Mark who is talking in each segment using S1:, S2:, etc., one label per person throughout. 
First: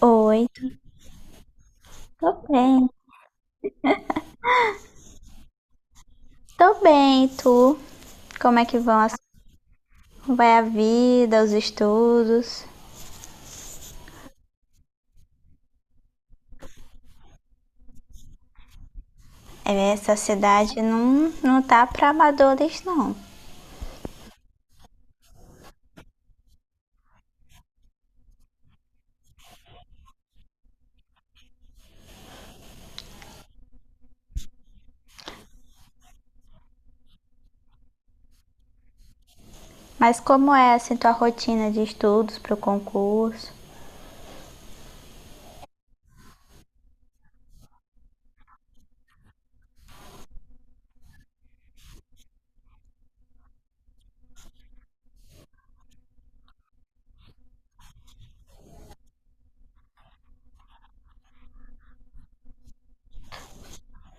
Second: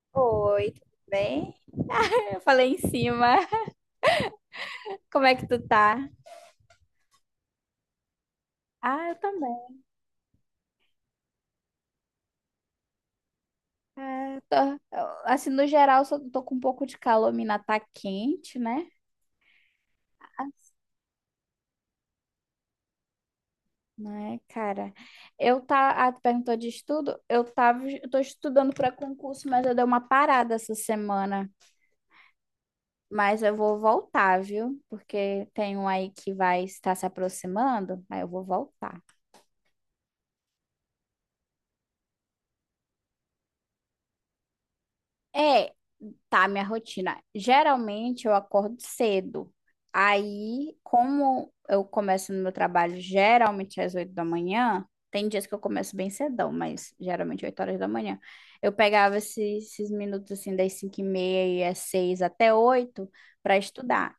S1: Oi,
S2: Oi, tudo bem?
S1: tô
S2: Eu falei em
S1: bem.
S2: cima. Como é que tu tá?
S1: Tô bem, e tu? Como é que vão
S2: Ah,
S1: as...
S2: eu também.
S1: vai a vida, os estudos?
S2: Ah, tô, assim, no geral, só tô com um pouco de calor, mina tá quente, né?
S1: É, essa
S2: Ah,
S1: cidade não tá pra amadores, não.
S2: né, cara? Tu perguntou de estudo? Eu tô estudando para concurso, mas eu dei uma parada essa semana. Mas eu vou voltar, viu? Porque tem um aí que vai estar se aproximando, aí eu vou voltar.
S1: Mas como é, assim, tua rotina de estudos pro concurso?
S2: É, tá, minha rotina. Geralmente eu acordo cedo. Aí, como eu começo no meu trabalho geralmente às 8 da manhã, tem dias que eu começo bem cedão, mas geralmente 8 horas da manhã. Eu pegava esses minutos assim, das 5h30 e às 6 até 8 para estudar.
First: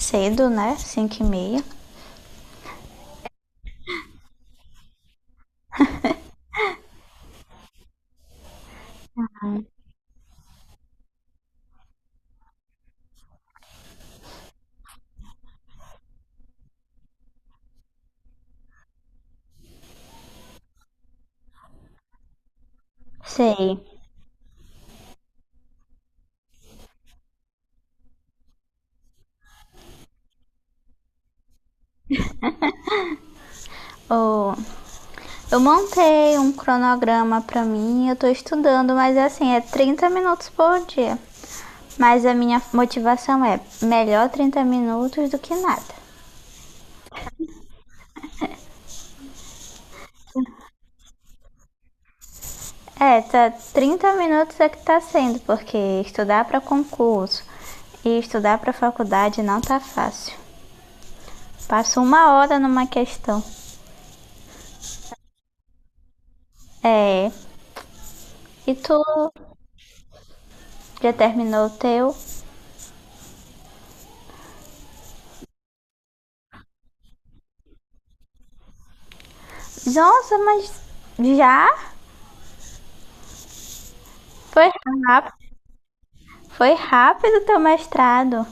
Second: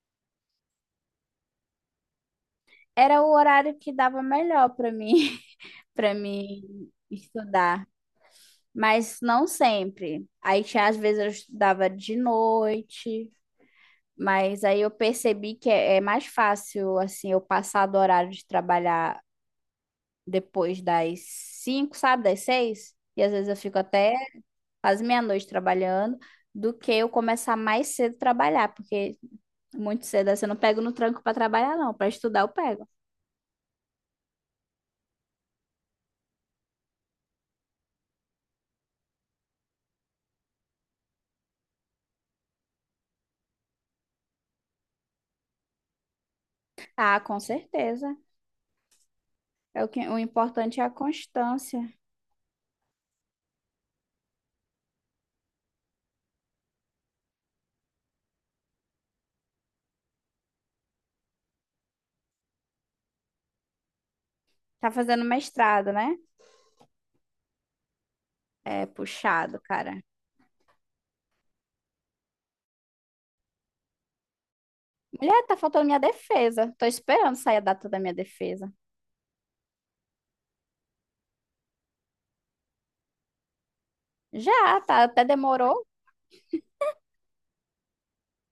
S1: Cedo, né? 5h30.
S2: Era o horário que dava melhor para mim, para mim estudar. Mas não sempre. Aí, às vezes, eu estudava de noite. Mas aí eu percebi que é mais fácil, assim, eu passar do horário de trabalhar depois das 5, sabe, das 6. E às vezes eu
S1: Sei.
S2: fico até quase meia-noite trabalhando, do que eu começar mais cedo a trabalhar, porque muito cedo assim, eu não pego no tranco para trabalhar, não. Para estudar eu pego.
S1: Oh, eu montei um cronograma pra mim, eu tô estudando, mas assim, é 30 minutos por dia. Mas a minha motivação é melhor 30 minutos do que nada.
S2: Ah, com certeza. O importante é a constância.
S1: É, tá, 30 minutos é que tá sendo, porque estudar para concurso e estudar para faculdade não tá fácil. Passo 1 hora numa questão.
S2: Tá fazendo mestrado, né?
S1: É. E
S2: É
S1: tu
S2: puxado, cara.
S1: já terminou o teu?
S2: Mulher, tá faltando minha defesa. Tô esperando sair a data da minha defesa.
S1: Nossa, mas já? Foi
S2: Já, tá, até
S1: rápido.
S2: demorou.
S1: Foi rápido teu mestrado.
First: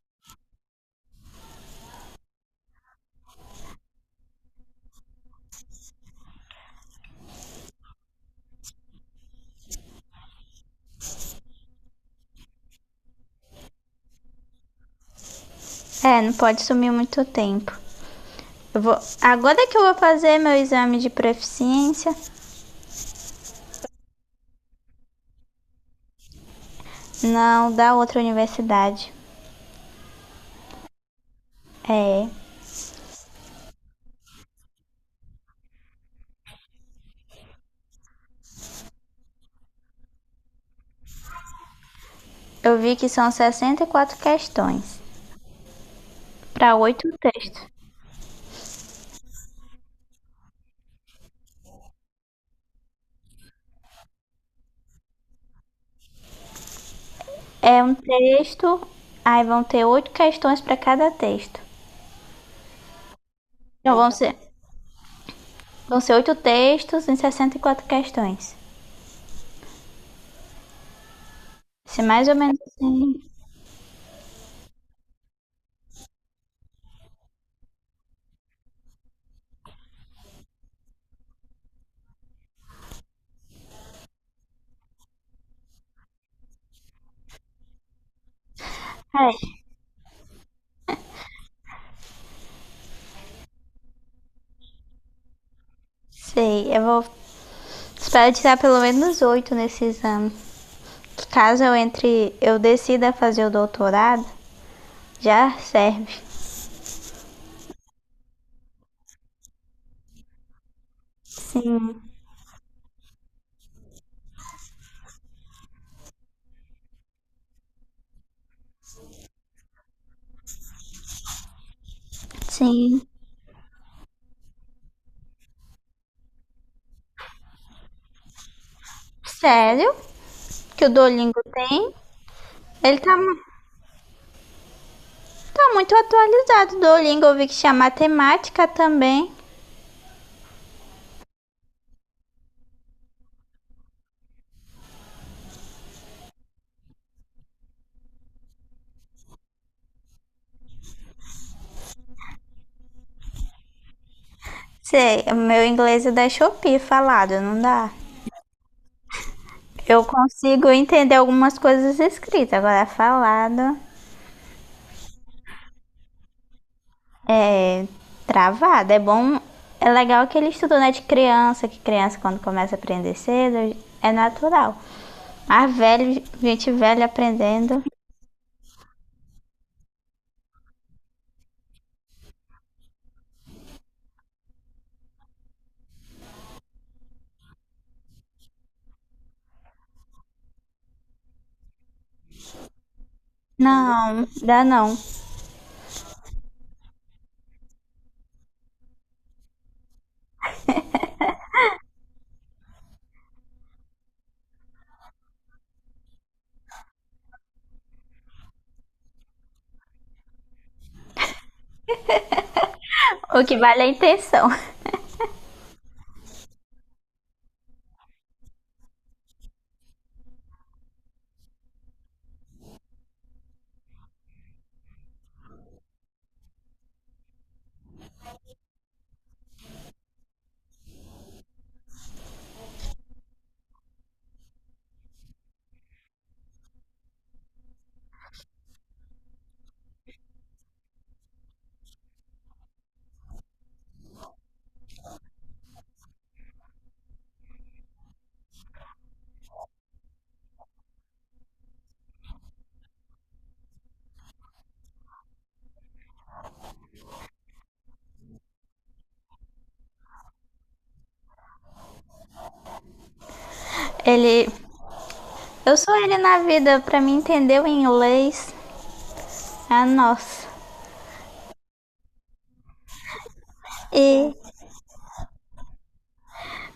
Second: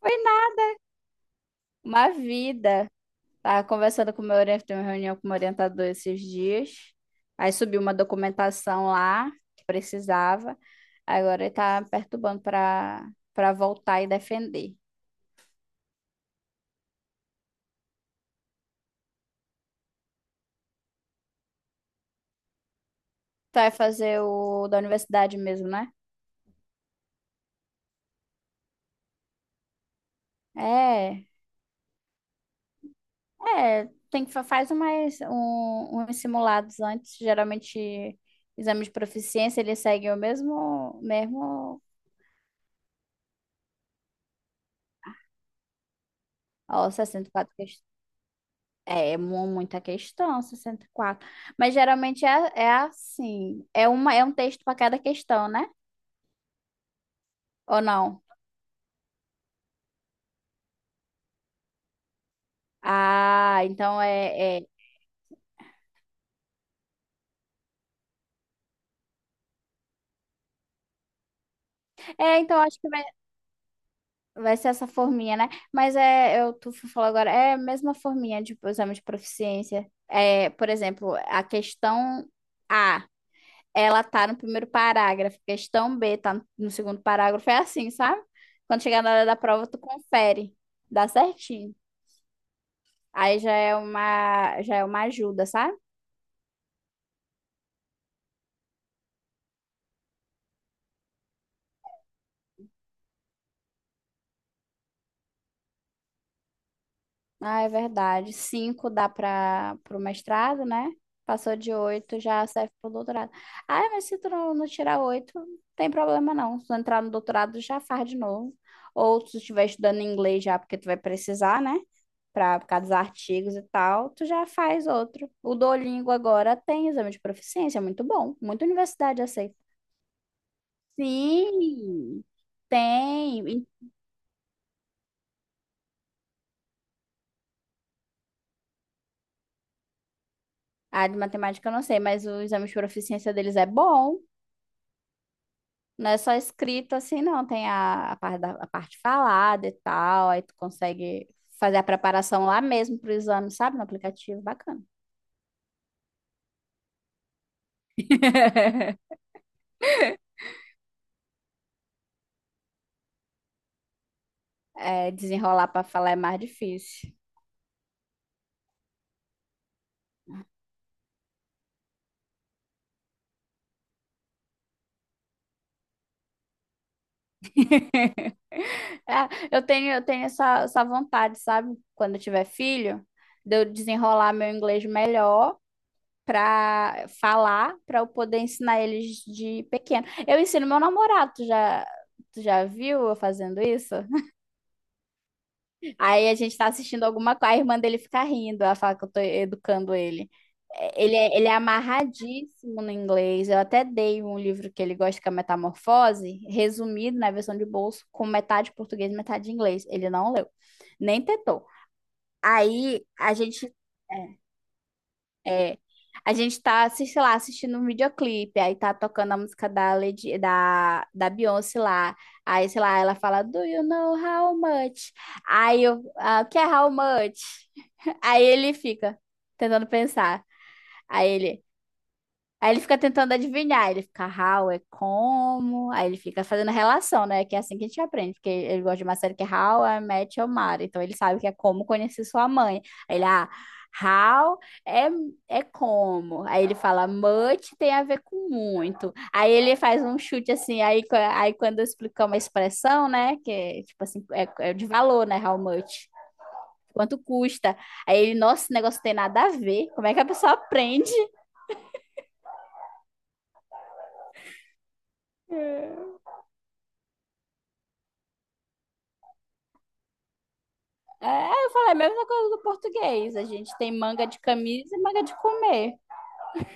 S2: Foi na- uma vida. Tava conversando com o meu orientador, tem uma reunião com o meu orientador esses dias. Aí subiu uma documentação lá que precisava. Agora ele tá me perturbando para voltar e defender.
S1: É, não pode sumir muito tempo. Eu vou, agora que eu vou fazer meu exame de proficiência,
S2: Tu vai fazer o da universidade mesmo, né?
S1: não, da outra universidade.
S2: É,
S1: É,
S2: é, tem que faz uns simulados antes, geralmente exame de proficiência, ele segue o mesmo mesmo,
S1: eu vi que são 64 questões para
S2: ó,
S1: oito
S2: 64.
S1: textos.
S2: É muita questão, 64. Mas geralmente é assim. É um texto para cada questão, né? Ou
S1: É um
S2: não?
S1: texto, aí vão ter 8 questões para cada texto.
S2: Ah,
S1: Então
S2: então
S1: vão ser,
S2: é.
S1: vão ser 8 textos em 64 questões. Se mais ou
S2: É, então
S1: menos
S2: acho que
S1: assim.
S2: vai ser essa forminha, né? Mas é, eu tu falou agora, é a mesma forminha de exame de proficiência. É, por exemplo, a questão A, ela tá no primeiro parágrafo, questão B tá no segundo parágrafo, é assim, sabe? Quando chegar na hora da
S1: É,
S2: prova, tu confere. Dá certinho. Aí já é uma ajuda, sabe?
S1: sei, eu vou. Espero tirar pelo menos oito nesse exame. Caso eu entre, eu decida fazer o doutorado, já serve.
S2: Ah, é verdade. Cinco dá para o mestrado, né? Passou de oito, já serve para o doutorado. Ah, mas se tu não tirar oito, tem problema não. Se tu entrar no doutorado, já faz de novo. Ou se tu estiver estudando inglês já, porque tu vai precisar, né? Por causa dos
S1: Sim.
S2: artigos e tal, tu já faz outro. O Duolingo agora tem exame de proficiência, é muito bom. Muita universidade aceita.
S1: Sério? Que o Duolingo tem?
S2: Sim,
S1: Ele tá,
S2: tem.
S1: tá muito atualizado. O Duolingo eu vi que tinha matemática também.
S2: A de matemática eu não sei, mas o exame de proficiência deles é bom. Não é só escrito assim, não. Tem a parte falada e tal. Aí tu consegue fazer a preparação lá mesmo pro exame, sabe? No aplicativo, bacana.
S1: Sei, o meu inglês é da Shopee falado, não dá. Eu consigo entender algumas coisas escritas, agora é falado,
S2: É, desenrolar para falar é mais difícil.
S1: é travado. É bom, é legal que ele estudou, né, de criança, que criança quando começa a aprender cedo é natural. Mas velho, gente velha aprendendo,
S2: É, eu tenho essa vontade, sabe? Quando eu tiver filho, de eu desenrolar meu inglês melhor para falar, para eu poder ensinar eles de pequeno. Eu ensino meu namorado, tu já viu eu fazendo isso?
S1: não, dá não.
S2: Aí a gente tá assistindo alguma coisa, a irmã dele fica rindo, ela fala que eu tô educando ele. É, ele é amarradíssimo no inglês. Eu até dei um livro que ele gosta, que é Metamorfose, resumido na versão de bolso, com metade português e metade inglês. Ele não leu, nem tentou. Aí a
S1: O que
S2: gente
S1: vale é a
S2: é,
S1: intenção.
S2: É. A gente tá, sei lá, assistindo um videoclipe, aí tá tocando a música da Beyoncé lá. Aí, sei lá, ela fala, Do you know how much? Aí, o que é how much? Aí ele fica tentando pensar. Aí ele, Aí ele fica tentando adivinhar, ele fica how é como, aí ele fica fazendo relação, né? Que é assim que a gente aprende, porque ele gosta de uma série que é How I Met Your Mother, então ele sabe que é como conhecer sua mãe. Aí ele, how é, é como. Aí ele fala much tem a ver com muito. Aí ele faz um chute assim, aí quando eu explicar uma expressão, né? Que é tipo assim, é de valor, né? How much. Quanto custa? Aí ele, nossa, esse negócio não tem nada a ver. Como é que a pessoa aprende?
S1: Ele, eu sou ele na vida, pra mim entender o inglês, ah, nossa.
S2: É, eu falei a mesma coisa do português. A gente tem manga
S1: E
S2: de camisa e manga de comer.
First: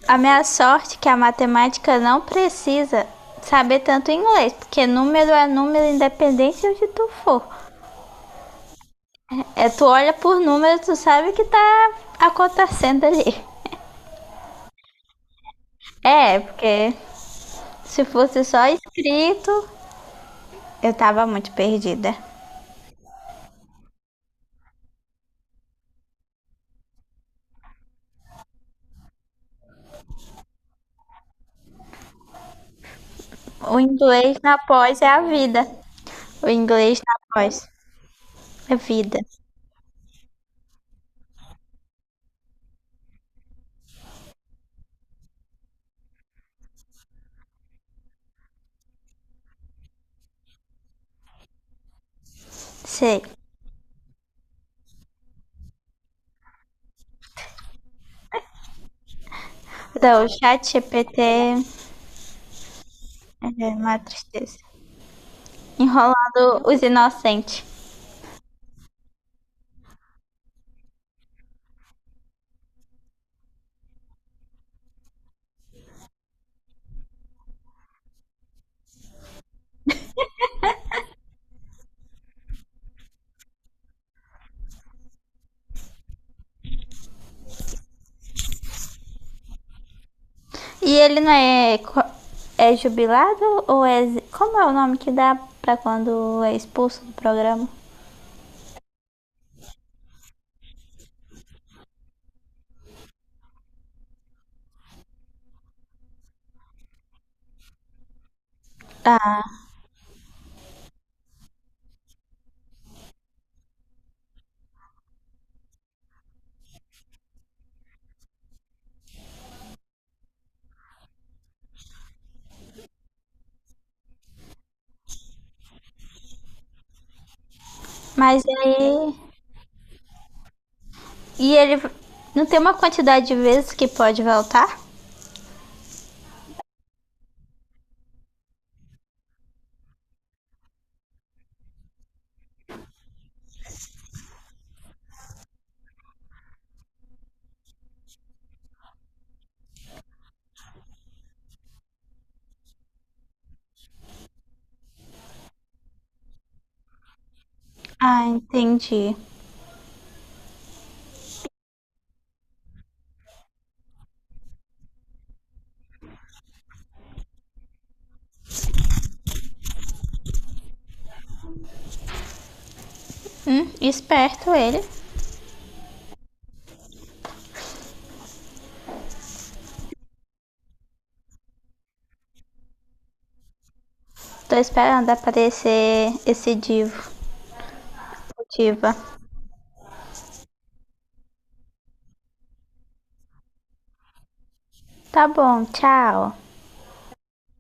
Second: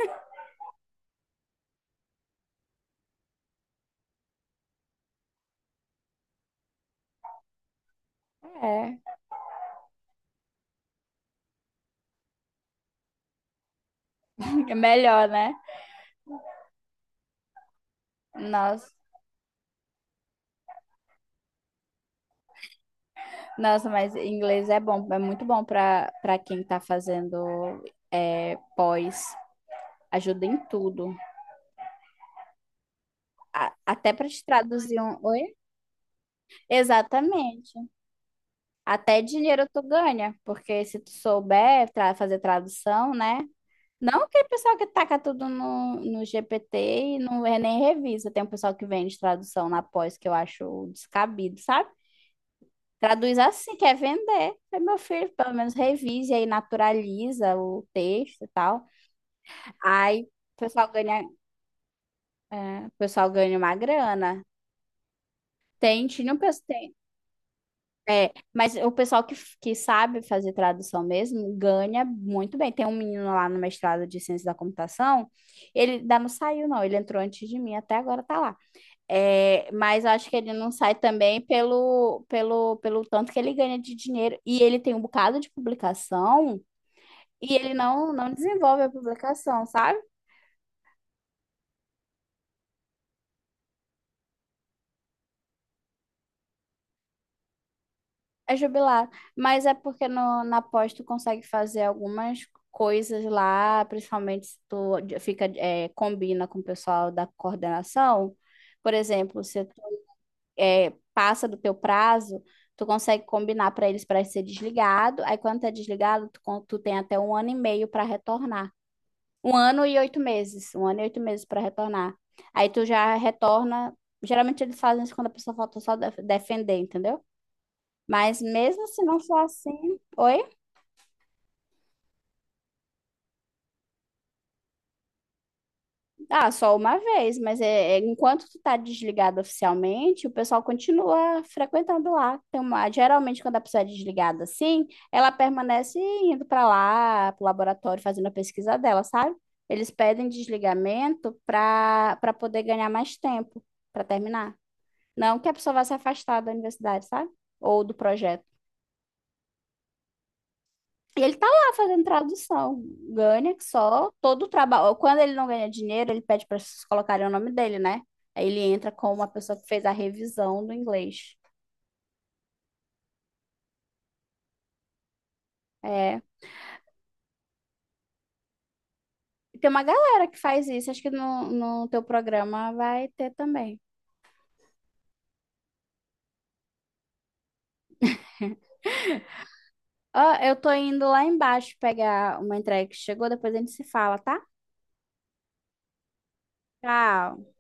S1: a minha sorte é que a matemática não precisa saber tanto inglês, porque número é número independente de onde tu for.
S2: É,
S1: É, tu olha por número, tu sabe o que tá acontecendo ali.
S2: é melhor, né?
S1: É, porque se fosse só
S2: Nossa,
S1: escrito, eu tava muito perdida.
S2: nossa, mas inglês é bom, é muito bom para quem tá fazendo pós. Ajuda em tudo.
S1: O
S2: Até para
S1: inglês
S2: te
S1: na
S2: traduzir
S1: pós é
S2: um.
S1: a
S2: Oi?
S1: vida. O inglês na pós
S2: Exatamente.
S1: é vida.
S2: Até dinheiro tu ganha, porque se tu souber fazer tradução, né? Não aquele pessoal que taca tudo no GPT e não é nem revisa. Tem um pessoal que vende tradução na pós que eu acho descabido, sabe?
S1: Sei.
S2: Traduz assim, quer vender. Aí, meu filho, pelo menos revise aí, naturaliza o texto e tal. Aí
S1: Então, o
S2: o
S1: chat
S2: pessoal
S1: GPT
S2: ganha,
S1: é
S2: é, o pessoal ganha uma
S1: uma
S2: grana.
S1: tristeza.
S2: Tinha um
S1: Enrolando
S2: pessoal.
S1: os
S2: Tem,
S1: inocentes.
S2: é, mas o pessoal que sabe fazer tradução mesmo ganha muito bem. Tem um menino lá no mestrado de ciência da computação. Ele ainda não saiu, não. Ele entrou antes de mim, até agora tá lá. É, mas eu acho que ele não sai também pelo tanto que ele ganha de dinheiro. E ele tem um bocado de publicação e ele não desenvolve a publicação, sabe?
S1: E ele não é, é jubilado ou é. Como é o nome que dá pra quando é expulso do programa?
S2: É jubilado. Mas é porque no, na pós tu consegue fazer algumas coisas lá, principalmente se tu combina com o pessoal da coordenação. Por exemplo,
S1: Ah,
S2: se passa do teu prazo, tu consegue combinar para eles para ser desligado. Aí quando tá desligado, tu tem até um ano e meio para retornar. Um ano e 8 meses, um ano e 8 meses para retornar. Aí tu já retorna. Geralmente eles fazem isso quando a pessoa falta só defender, entendeu? Mas
S1: mas
S2: mesmo se
S1: aí.
S2: não for assim, oi?
S1: E ele não tem uma quantidade de vezes que pode voltar?
S2: Ah, só uma vez, mas enquanto tu tá desligado oficialmente, o pessoal continua frequentando lá. Geralmente, quando a pessoa é desligada assim, ela permanece indo para lá, pro laboratório, fazendo a pesquisa dela, sabe? Eles pedem desligamento para poder ganhar mais tempo para terminar. Não que a pessoa vá se afastar da universidade, sabe? Ou do
S1: Ah,
S2: projeto.
S1: entendi.
S2: E ele tá lá fazendo tradução. Ganha que só todo o trabalho. Quando ele não ganha dinheiro, ele pede para vocês colocarem o nome dele, né? Aí ele entra como uma pessoa que fez a revisão do inglês.
S1: Esperto ele.
S2: É. E tem uma galera que faz isso. Acho que no teu programa vai ter também.
S1: Tô esperando aparecer esse divo. Diva.
S2: Ó, eu tô indo lá embaixo pegar uma entrega que chegou, depois a gente se fala, tá?
S1: Tá bom, tchau.
S2: Tchau.